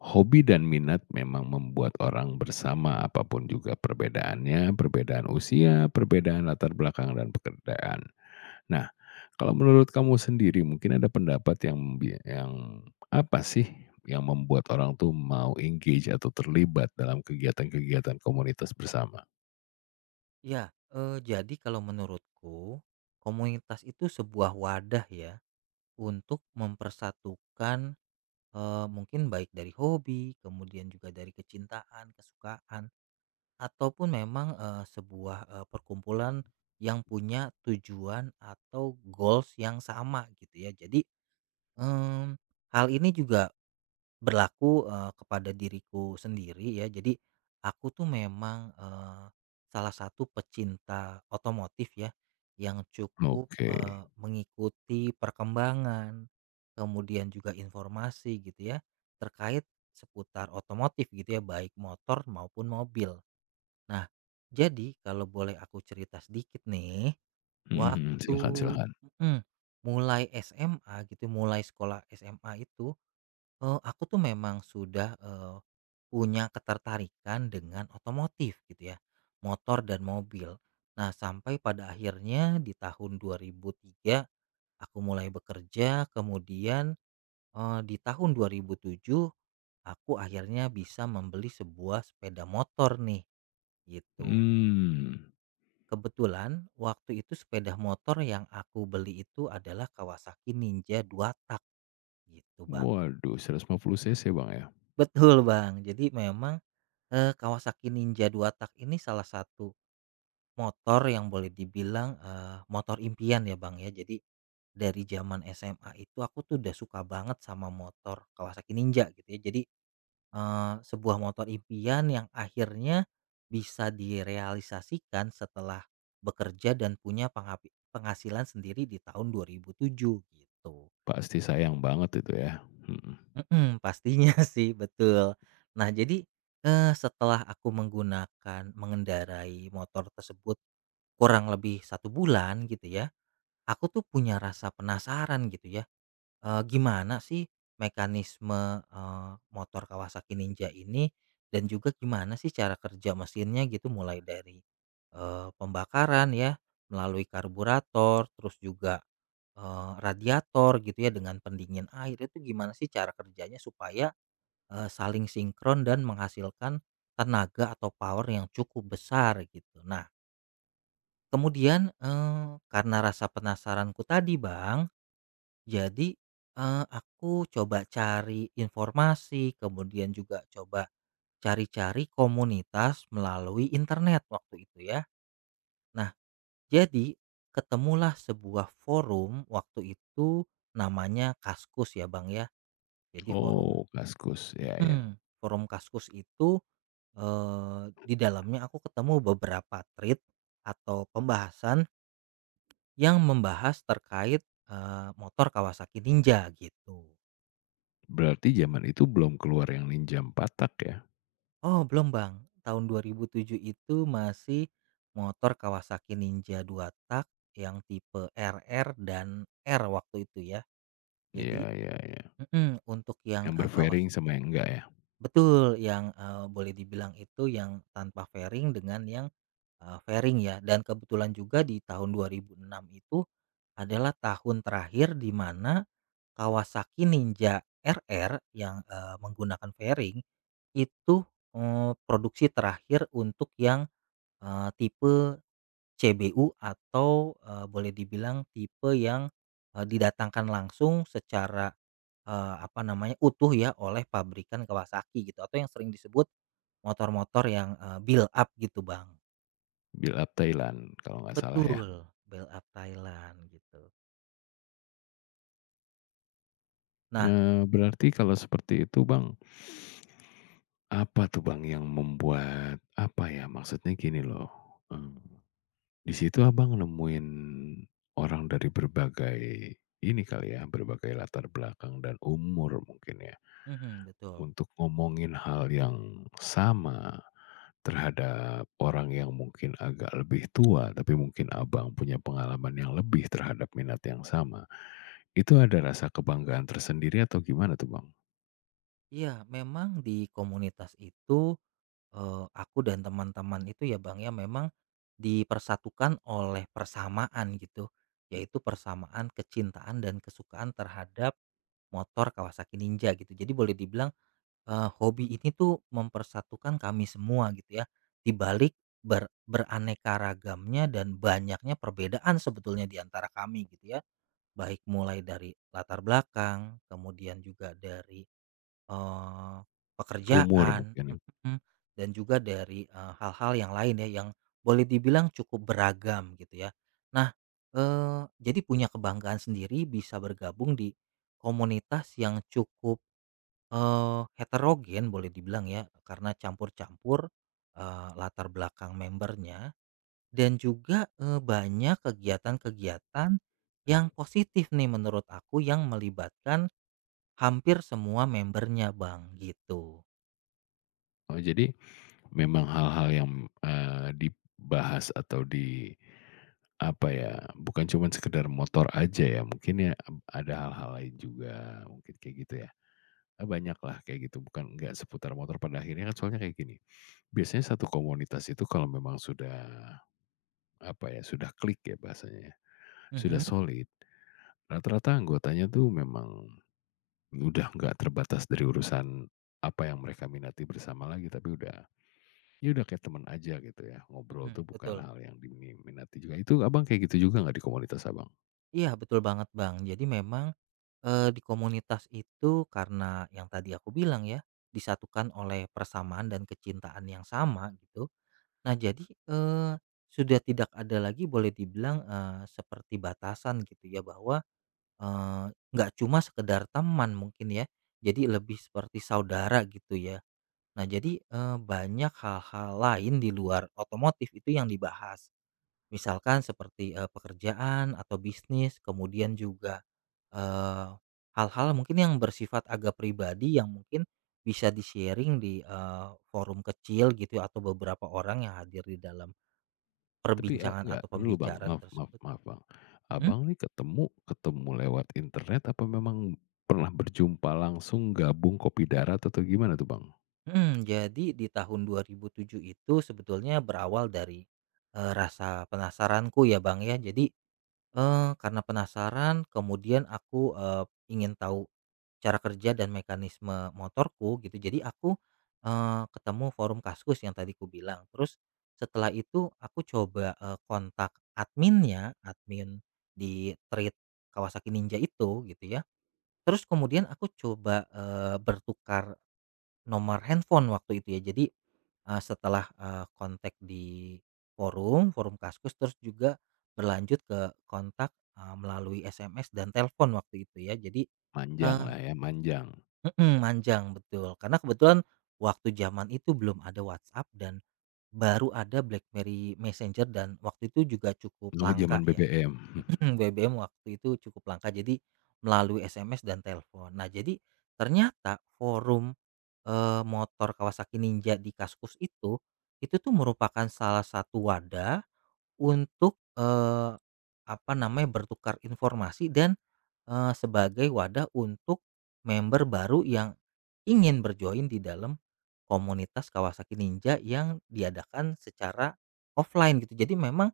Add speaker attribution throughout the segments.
Speaker 1: Hobi dan minat memang membuat orang bersama apapun juga perbedaannya, perbedaan usia, perbedaan latar belakang dan pekerjaan. Nah, kalau menurut kamu sendiri mungkin ada pendapat yang yang apa sih, yang membuat orang tuh mau engage atau terlibat dalam kegiatan-kegiatan komunitas bersama?
Speaker 2: Ya, jadi kalau menurutku, komunitas itu sebuah wadah ya untuk mempersatukan, mungkin baik dari hobi, kemudian juga dari kecintaan, kesukaan, ataupun memang, sebuah, perkumpulan yang punya tujuan atau goals yang sama gitu ya. Jadi, mmm, hal ini juga berlaku, kepada diriku sendiri ya, jadi aku tuh memang, salah satu pecinta otomotif ya, yang cukup,
Speaker 1: Oke.
Speaker 2: mengikuti perkembangan, kemudian juga informasi gitu ya, terkait seputar otomotif gitu ya, baik motor maupun mobil. Nah, jadi kalau boleh aku cerita sedikit nih,
Speaker 1: Mhm,
Speaker 2: waktu
Speaker 1: silakan, silakan.
Speaker 2: mhm, mulai SMA gitu, mulai sekolah SMA itu, aku tuh memang sudah, punya ketertarikan dengan otomotif gitu ya, motor dan mobil. Nah, sampai pada akhirnya di tahun 2003 aku mulai bekerja, kemudian, di tahun 2007 aku akhirnya bisa membeli sebuah sepeda motor nih, gitu.
Speaker 1: Mmm,
Speaker 2: Kebetulan waktu itu sepeda motor yang aku beli itu adalah Kawasaki Ninja dua tak gitu, Bang.
Speaker 1: Waduh, 150 cc Bang ya?
Speaker 2: Betul, Bang. Jadi memang, Kawasaki Ninja dua tak ini salah satu motor yang boleh dibilang, motor impian ya, Bang, ya. Jadi dari zaman SMA itu aku tuh udah suka banget sama motor Kawasaki Ninja gitu ya. Jadi, sebuah motor impian yang akhirnya bisa direalisasikan setelah bekerja dan punya penghasilan sendiri di tahun 2007 gitu.
Speaker 1: Pasti sayang banget itu ya? Mhm.
Speaker 2: Mhm, pastinya sih, betul. Nah, jadi, setelah aku mengendarai motor tersebut kurang lebih satu bulan gitu ya, aku tuh punya rasa penasaran gitu ya, gimana sih mekanisme, motor Kawasaki Ninja ini dan juga gimana sih cara kerja mesinnya gitu, mulai dari, pembakaran ya, melalui karburator, terus juga, radiator gitu ya dengan pendingin air, itu gimana sih cara kerjanya supaya saling sinkron dan menghasilkan tenaga atau power yang cukup besar gitu. Nah, kemudian, karena rasa penasaranku tadi, Bang, jadi, aku coba cari informasi, kemudian juga coba cari-cari komunitas melalui internet waktu itu ya. Nah, jadi ketemulah sebuah forum waktu itu namanya Kaskus ya, Bang, ya. Jadi forum
Speaker 1: Oh, Kaskus, ya, ya.
Speaker 2: forum Kaskus itu, di dalamnya aku ketemu beberapa thread atau pembahasan yang membahas terkait, motor Kawasaki Ninja gitu.
Speaker 1: Berarti zaman itu belum keluar yang Ninjam Patak ya?
Speaker 2: Oh belum, Bang, tahun 2007 itu masih motor Kawasaki Ninja dua tak yang tipe RR dan R waktu itu ya. Jadi
Speaker 1: Iya, iya, iya.
Speaker 2: mhm, untuk yang
Speaker 1: Yang berfairing
Speaker 2: Kawasaki,
Speaker 1: sama yang enggak ya?
Speaker 2: betul, yang, boleh dibilang itu yang tanpa fairing dengan yang fairing ya, dan kebetulan juga di tahun 2006 itu adalah tahun terakhir di mana Kawasaki Ninja RR yang, menggunakan fairing itu, produksi terakhir untuk yang, tipe CBU atau, boleh dibilang tipe yang, didatangkan langsung secara, apa namanya, utuh ya oleh pabrikan Kawasaki gitu, atau yang sering disebut motor-motor yang, build up gitu, Bang.
Speaker 1: Build Up Thailand kalau nggak salah
Speaker 2: Betul,
Speaker 1: ya?
Speaker 2: Bell Art Thailand gitu. Nah,
Speaker 1: Nah berarti kalau seperti itu Bang, apa tuh Bang yang membuat, apa ya, maksudnya gini loh, eee, di situ Abang nemuin orang dari berbagai ini kali ya, berbagai latar belakang dan umur mungkin ya,
Speaker 2: mhm, betul.
Speaker 1: untuk ngomongin hal yang sama. Terhadap orang yang mungkin agak lebih tua, tapi mungkin Abang punya pengalaman yang lebih terhadap minat yang sama, itu ada rasa kebanggaan tersendiri atau gimana tuh Bang?
Speaker 2: Iya, memang di komunitas itu, aku dan teman-teman itu ya, Bang, ya, memang dipersatukan oleh persamaan gitu, yaitu persamaan kecintaan dan kesukaan terhadap motor Kawasaki Ninja gitu. Jadi boleh dibilang, hobi ini tuh mempersatukan kami semua gitu ya, di balik beraneka ragamnya dan banyaknya perbedaan sebetulnya di antara kami gitu ya. Baik mulai dari latar belakang, kemudian juga dari, eee,
Speaker 1: Umur
Speaker 2: pekerjaan,
Speaker 1: mungkin ya?
Speaker 2: mhm, dan juga dari, hal-hal yang lain ya yang boleh dibilang cukup beragam gitu ya. Nah, jadi punya kebanggaan sendiri bisa bergabung di komunitas yang cukup, heterogen boleh dibilang ya, karena campur-campur, latar belakang membernya. Dan juga, banyak kegiatan-kegiatan yang positif nih menurut aku, yang melibatkan hampir semua membernya, Bang, gitu.
Speaker 1: Oh jadi memang hal-hal yang, dibahas atau di apa ya, bukan cuma sekedar motor aja ya, mungkin ya ada hal-hal lain juga, mungkin kayak gitu ya? Banyaklah kayak gitu, bukan nggak seputar motor pada akhirnya kan soalnya kayak gini, biasanya satu komunitas itu kalau memang sudah apa ya, sudah klik ya bahasanya ya, sudah
Speaker 2: Mhm,
Speaker 1: solid, rata-rata anggotanya tuh memang udah nggak terbatas dari urusan apa yang mereka minati bersama lagi, tapi udah ya udah kayak teman aja gitu ya, ngobrol
Speaker 2: mhm,
Speaker 1: tuh bukan
Speaker 2: betul.
Speaker 1: hal yang diminati juga. Itu Abang kayak gitu juga nggak di komunitas Abang?
Speaker 2: Iya, betul banget, Bang. Jadi memang, di komunitas itu karena yang tadi aku bilang ya, disatukan oleh persamaan dan kecintaan yang sama gitu. Nah jadi, eee, sudah tidak ada lagi boleh dibilang, seperti batasan gitu ya, bahwa Eee, nggak cuma sekedar teman mungkin ya, jadi lebih seperti saudara gitu ya. Nah jadi, banyak hal-hal lain di luar otomotif itu yang dibahas. Misalkan seperti, pekerjaan atau bisnis, kemudian juga, eee, hal-hal mungkin yang bersifat agak pribadi yang mungkin bisa di-sharing di, forum kecil gitu ya, atau beberapa orang yang hadir di dalam
Speaker 1: Tapi,
Speaker 2: perbincangan
Speaker 1: enggak,
Speaker 2: atau
Speaker 1: dulu Bang,
Speaker 2: pembicaraan
Speaker 1: maaf, maaf,
Speaker 2: tersebut.
Speaker 1: maaf Bang.
Speaker 2: Mhm?
Speaker 1: Abang nih ketemu ketemu lewat internet apa memang pernah berjumpa langsung gabung kopi darat atau gimana tuh Bang?
Speaker 2: Mhm, jadi di tahun 2007 itu sebetulnya berawal dari, rasa penasaranku ya, Bang, ya. Jadi, karena penasaran kemudian aku, ingin tahu cara kerja dan mekanisme motorku gitu. Jadi aku, ketemu forum Kaskus yang tadi ku bilang. Terus setelah itu aku coba, kontak adminnya, admin di trade Kawasaki Ninja itu gitu ya. Terus kemudian aku coba, bertukar nomor handphone waktu itu ya. Jadi, setelah, kontak di forum forum Kaskus terus juga berlanjut ke kontak, melalui SMS dan telepon waktu itu ya. Jadi
Speaker 1: Manjang
Speaker 2: eee,
Speaker 1: lah ya, manjang.
Speaker 2: manjang betul. Karena kebetulan waktu zaman itu belum ada WhatsApp dan baru ada BlackBerry Messenger, dan waktu itu juga cukup
Speaker 1: Oh,
Speaker 2: langka
Speaker 1: zaman
Speaker 2: ya.
Speaker 1: BBM.
Speaker 2: BBM waktu itu cukup langka, jadi melalui SMS dan telepon. Nah, jadi ternyata forum, motor Kawasaki Ninja di Kaskus itu tuh merupakan salah satu wadah untuk, apa namanya, bertukar informasi dan sebagai wadah untuk member baru yang ingin berjoin di dalam komunitas Kawasaki Ninja yang diadakan secara offline gitu. Jadi memang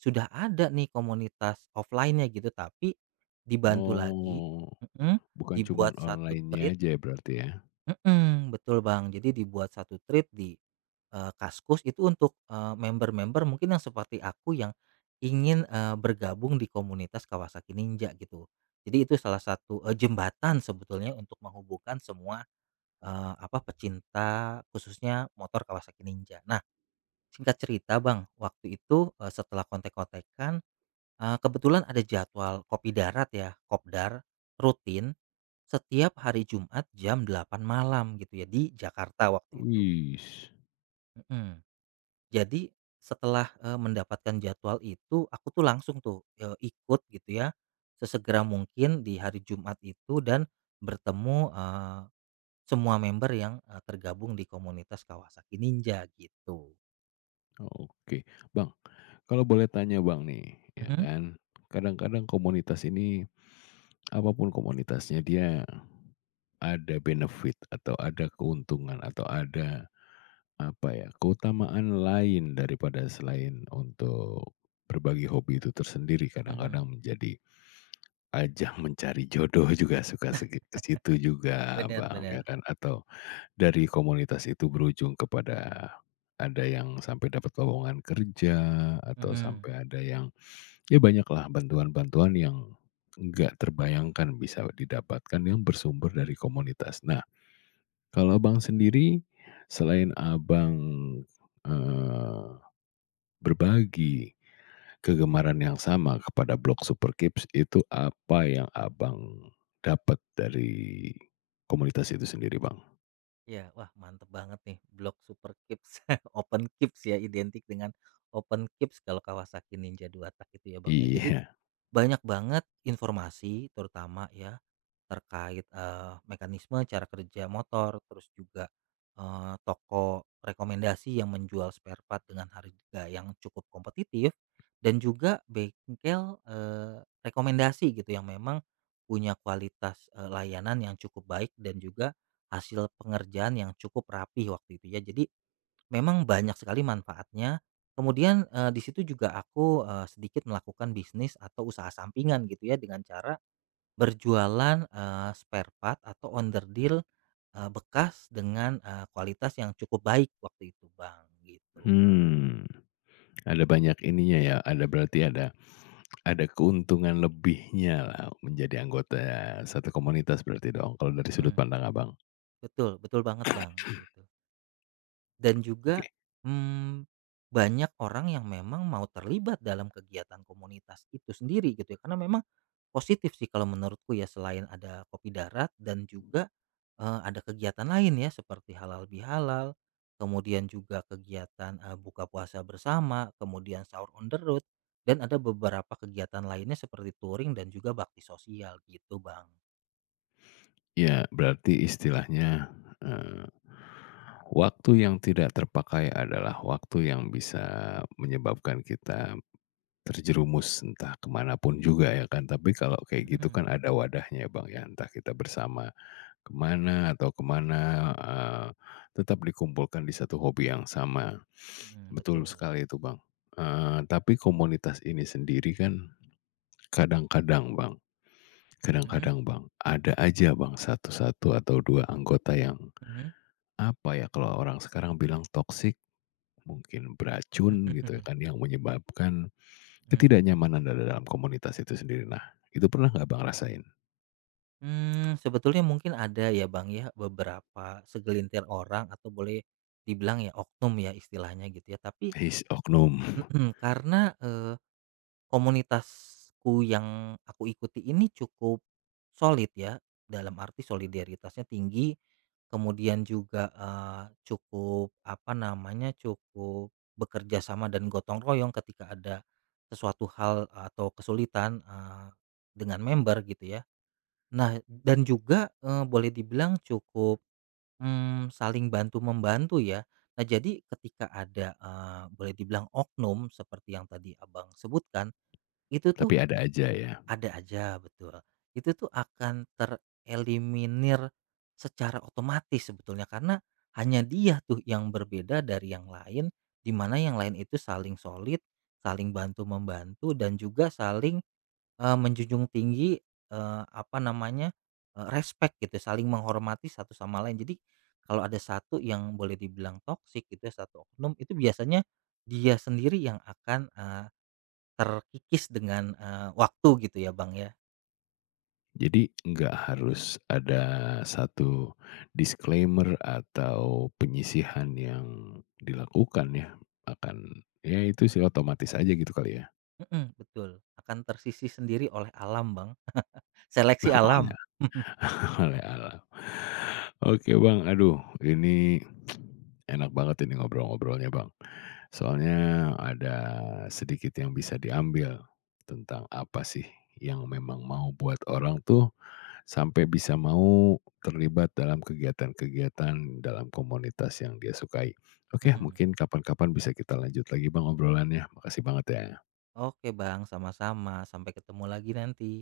Speaker 2: sudah ada nih komunitas offline-nya gitu, tapi dibantu lagi,
Speaker 1: Oh,
Speaker 2: mhm,
Speaker 1: bukan cuman
Speaker 2: dibuat satu
Speaker 1: online-nya
Speaker 2: thread.
Speaker 1: aja ya berarti ya?
Speaker 2: Mhm, betul, Bang. Jadi dibuat satu treat di, Kaskus itu untuk, member-member mungkin yang seperti aku yang ingin, bergabung di komunitas Kawasaki Ninja gitu. Jadi itu salah satu, jembatan sebetulnya untuk menghubungkan semua, apa, pecinta khususnya motor Kawasaki Ninja. Nah, singkat cerita, Bang, waktu itu, setelah kontek-kontekan kebetulan ada jadwal kopi darat ya, kopdar, rutin setiap hari Jumat jam 8 malam gitu ya, di Jakarta waktu itu,
Speaker 1: Wis,
Speaker 2: mhm. Jadi setelah, mendapatkan jadwal itu aku tuh langsung tuh, ikut gitu ya sesegera mungkin di hari Jumat itu, dan bertemu, semua member yang, tergabung di komunitas Kawasaki Ninja gitu.
Speaker 1: oke. Bang, kalau boleh tanya Bang nih, ya
Speaker 2: Mhm,
Speaker 1: kan, kadang-kadang komunitas ini, apapun komunitasnya dia ada benefit atau ada keuntungan atau ada, apa ya, keutamaan lain daripada selain untuk berbagi hobi itu tersendiri
Speaker 2: mhm.
Speaker 1: kadang-kadang menjadi ajang mencari jodoh juga suka segi ke situ juga
Speaker 2: Bener,
Speaker 1: Bang, ya
Speaker 2: bener.
Speaker 1: kan, atau dari komunitas itu berujung kepada ada yang sampai dapat lowongan kerja, atau
Speaker 2: Mhm.
Speaker 1: sampai ada yang ya banyaklah bantuan-bantuan yang nggak terbayangkan bisa didapatkan yang bersumber dari komunitas. Nah, kalau Abang sendiri, selain Abang, eee, berbagi kegemaran yang sama kepada Blog Super Kids, itu apa yang Abang dapat dari komunitas itu sendiri, Bang?
Speaker 2: Ya, wah, mantep banget nih Blok Super Kips, Open Kips ya, identik dengan Open Kips kalau Kawasaki Ninja dua tak itu ya, Bang, ya. Jadi,
Speaker 1: Iya,
Speaker 2: banyak banget informasi, terutama ya, terkait, mekanisme cara kerja motor, terus juga, toko rekomendasi yang menjual spare part dengan harga yang cukup kompetitif, dan juga bengkel, rekomendasi gitu yang memang punya kualitas, layanan yang cukup baik dan juga hasil pengerjaan yang cukup rapi waktu itu ya. Jadi, memang banyak sekali manfaatnya. Kemudian, di situ juga aku, sedikit melakukan bisnis atau usaha sampingan gitu ya, dengan cara berjualan, spare part atau underdeal deal, bekas dengan, kualitas yang cukup baik waktu itu, Bang, gitu.
Speaker 1: mhm. Ada banyak ininya ya, ada berarti ada keuntungan lebihnya-lah menjadi anggota satu komunitas berarti dong, kalau dari sudut
Speaker 2: Mhm,
Speaker 1: pandang Abang?
Speaker 2: betul betul banget, Bang, gitu. Dan juga,
Speaker 1: Oke.
Speaker 2: mmm, banyak orang yang memang mau terlibat dalam kegiatan komunitas itu sendiri gitu ya, karena memang positif sih kalau menurutku ya, selain ada Kopi Darat dan juga, ada kegiatan lain ya seperti Halal Bihalal, kemudian juga kegiatan, buka puasa bersama, kemudian sahur on the road, dan ada beberapa kegiatan lainnya seperti touring dan juga bakti sosial gitu, Bang.
Speaker 1: Ya, berarti istilahnya, eee, waktu yang tidak terpakai adalah waktu yang bisa menyebabkan kita terjerumus entah ke pun juga ya kan, tapi kalau kayak gitu
Speaker 2: Mhm,
Speaker 1: kan ada wadahnya ya Bang ya, entah kita bersama kemana atau kemana mana, tetap dikumpulkan di satu hobi yang sama.
Speaker 2: mhm,
Speaker 1: Betul
Speaker 2: betul.
Speaker 1: sekali itu, Bang. Tapi komunitas ini sendiri kan kadang-kadang, Bang
Speaker 2: Mhm,
Speaker 1: kadang-kadang, Bang, ada aja, Bang, satu satu atau 2 anggota yang,
Speaker 2: mhm,
Speaker 1: apa ya, kalau orang sekarang bilang toksik, mungkin beracun gitu ya kan, yang menyebabkan
Speaker 2: mhm.
Speaker 1: ketidaknyamanan dalam komunitas itu sendiri. Nah, itu pernah nggak, Bang, rasain?
Speaker 2: Sebetulnya mungkin ada ya, Bang, ya, beberapa segelintir orang atau boleh dibilang ya oknum ya istilahnya gitu ya. Tapi
Speaker 1: His oknum,
Speaker 2: karena, komunitasku yang aku ikuti ini cukup solid ya, dalam arti solidaritasnya tinggi, kemudian juga, cukup apa namanya, cukup bekerja sama dan gotong royong ketika ada sesuatu hal atau kesulitan, dengan member gitu ya. Nah dan juga, boleh dibilang cukup, saling bantu-membantu ya. Nah jadi ketika ada, boleh dibilang oknum seperti yang tadi Abang sebutkan, itu tuh
Speaker 1: tapi ada aja ya.
Speaker 2: ada aja, betul. Itu tuh akan tereliminir secara otomatis sebetulnya, karena hanya dia tuh yang berbeda dari yang lain, di mana yang lain itu saling solid, saling bantu-membantu dan juga saling menjunjung tinggi, apa namanya, respek gitu, ya, saling menghormati satu sama lain. Jadi kalau ada satu yang boleh dibilang toksik gitu ya, satu oknum, itu biasanya dia sendiri yang akan, terkikis dengan, waktu gitu ya, Bang, ya.
Speaker 1: Jadi nggak harus ada satu disclaimer atau penyisihan yang dilakukan ya, akan ya itu sih otomatis aja gitu kali ya,
Speaker 2: Mhm, betul, akan tersisih sendiri oleh alam, Bang, seleksi
Speaker 1: oleh
Speaker 2: alam.
Speaker 1: oleh alam. Oke Bang, aduh ini enak banget ini ngobrol-ngobrolnya Bang. Soalnya ada sedikit yang bisa diambil tentang apa sih yang memang mau buat orang tuh sampai bisa mau terlibat dalam kegiatan-kegiatan dalam komunitas yang dia sukai. Oke,
Speaker 2: Mhm.
Speaker 1: mungkin kapan-kapan bisa kita lanjut lagi Bang obrolannya. Makasih banget ya.
Speaker 2: Oke, Bang, sama-sama, sampai ketemu lagi nanti.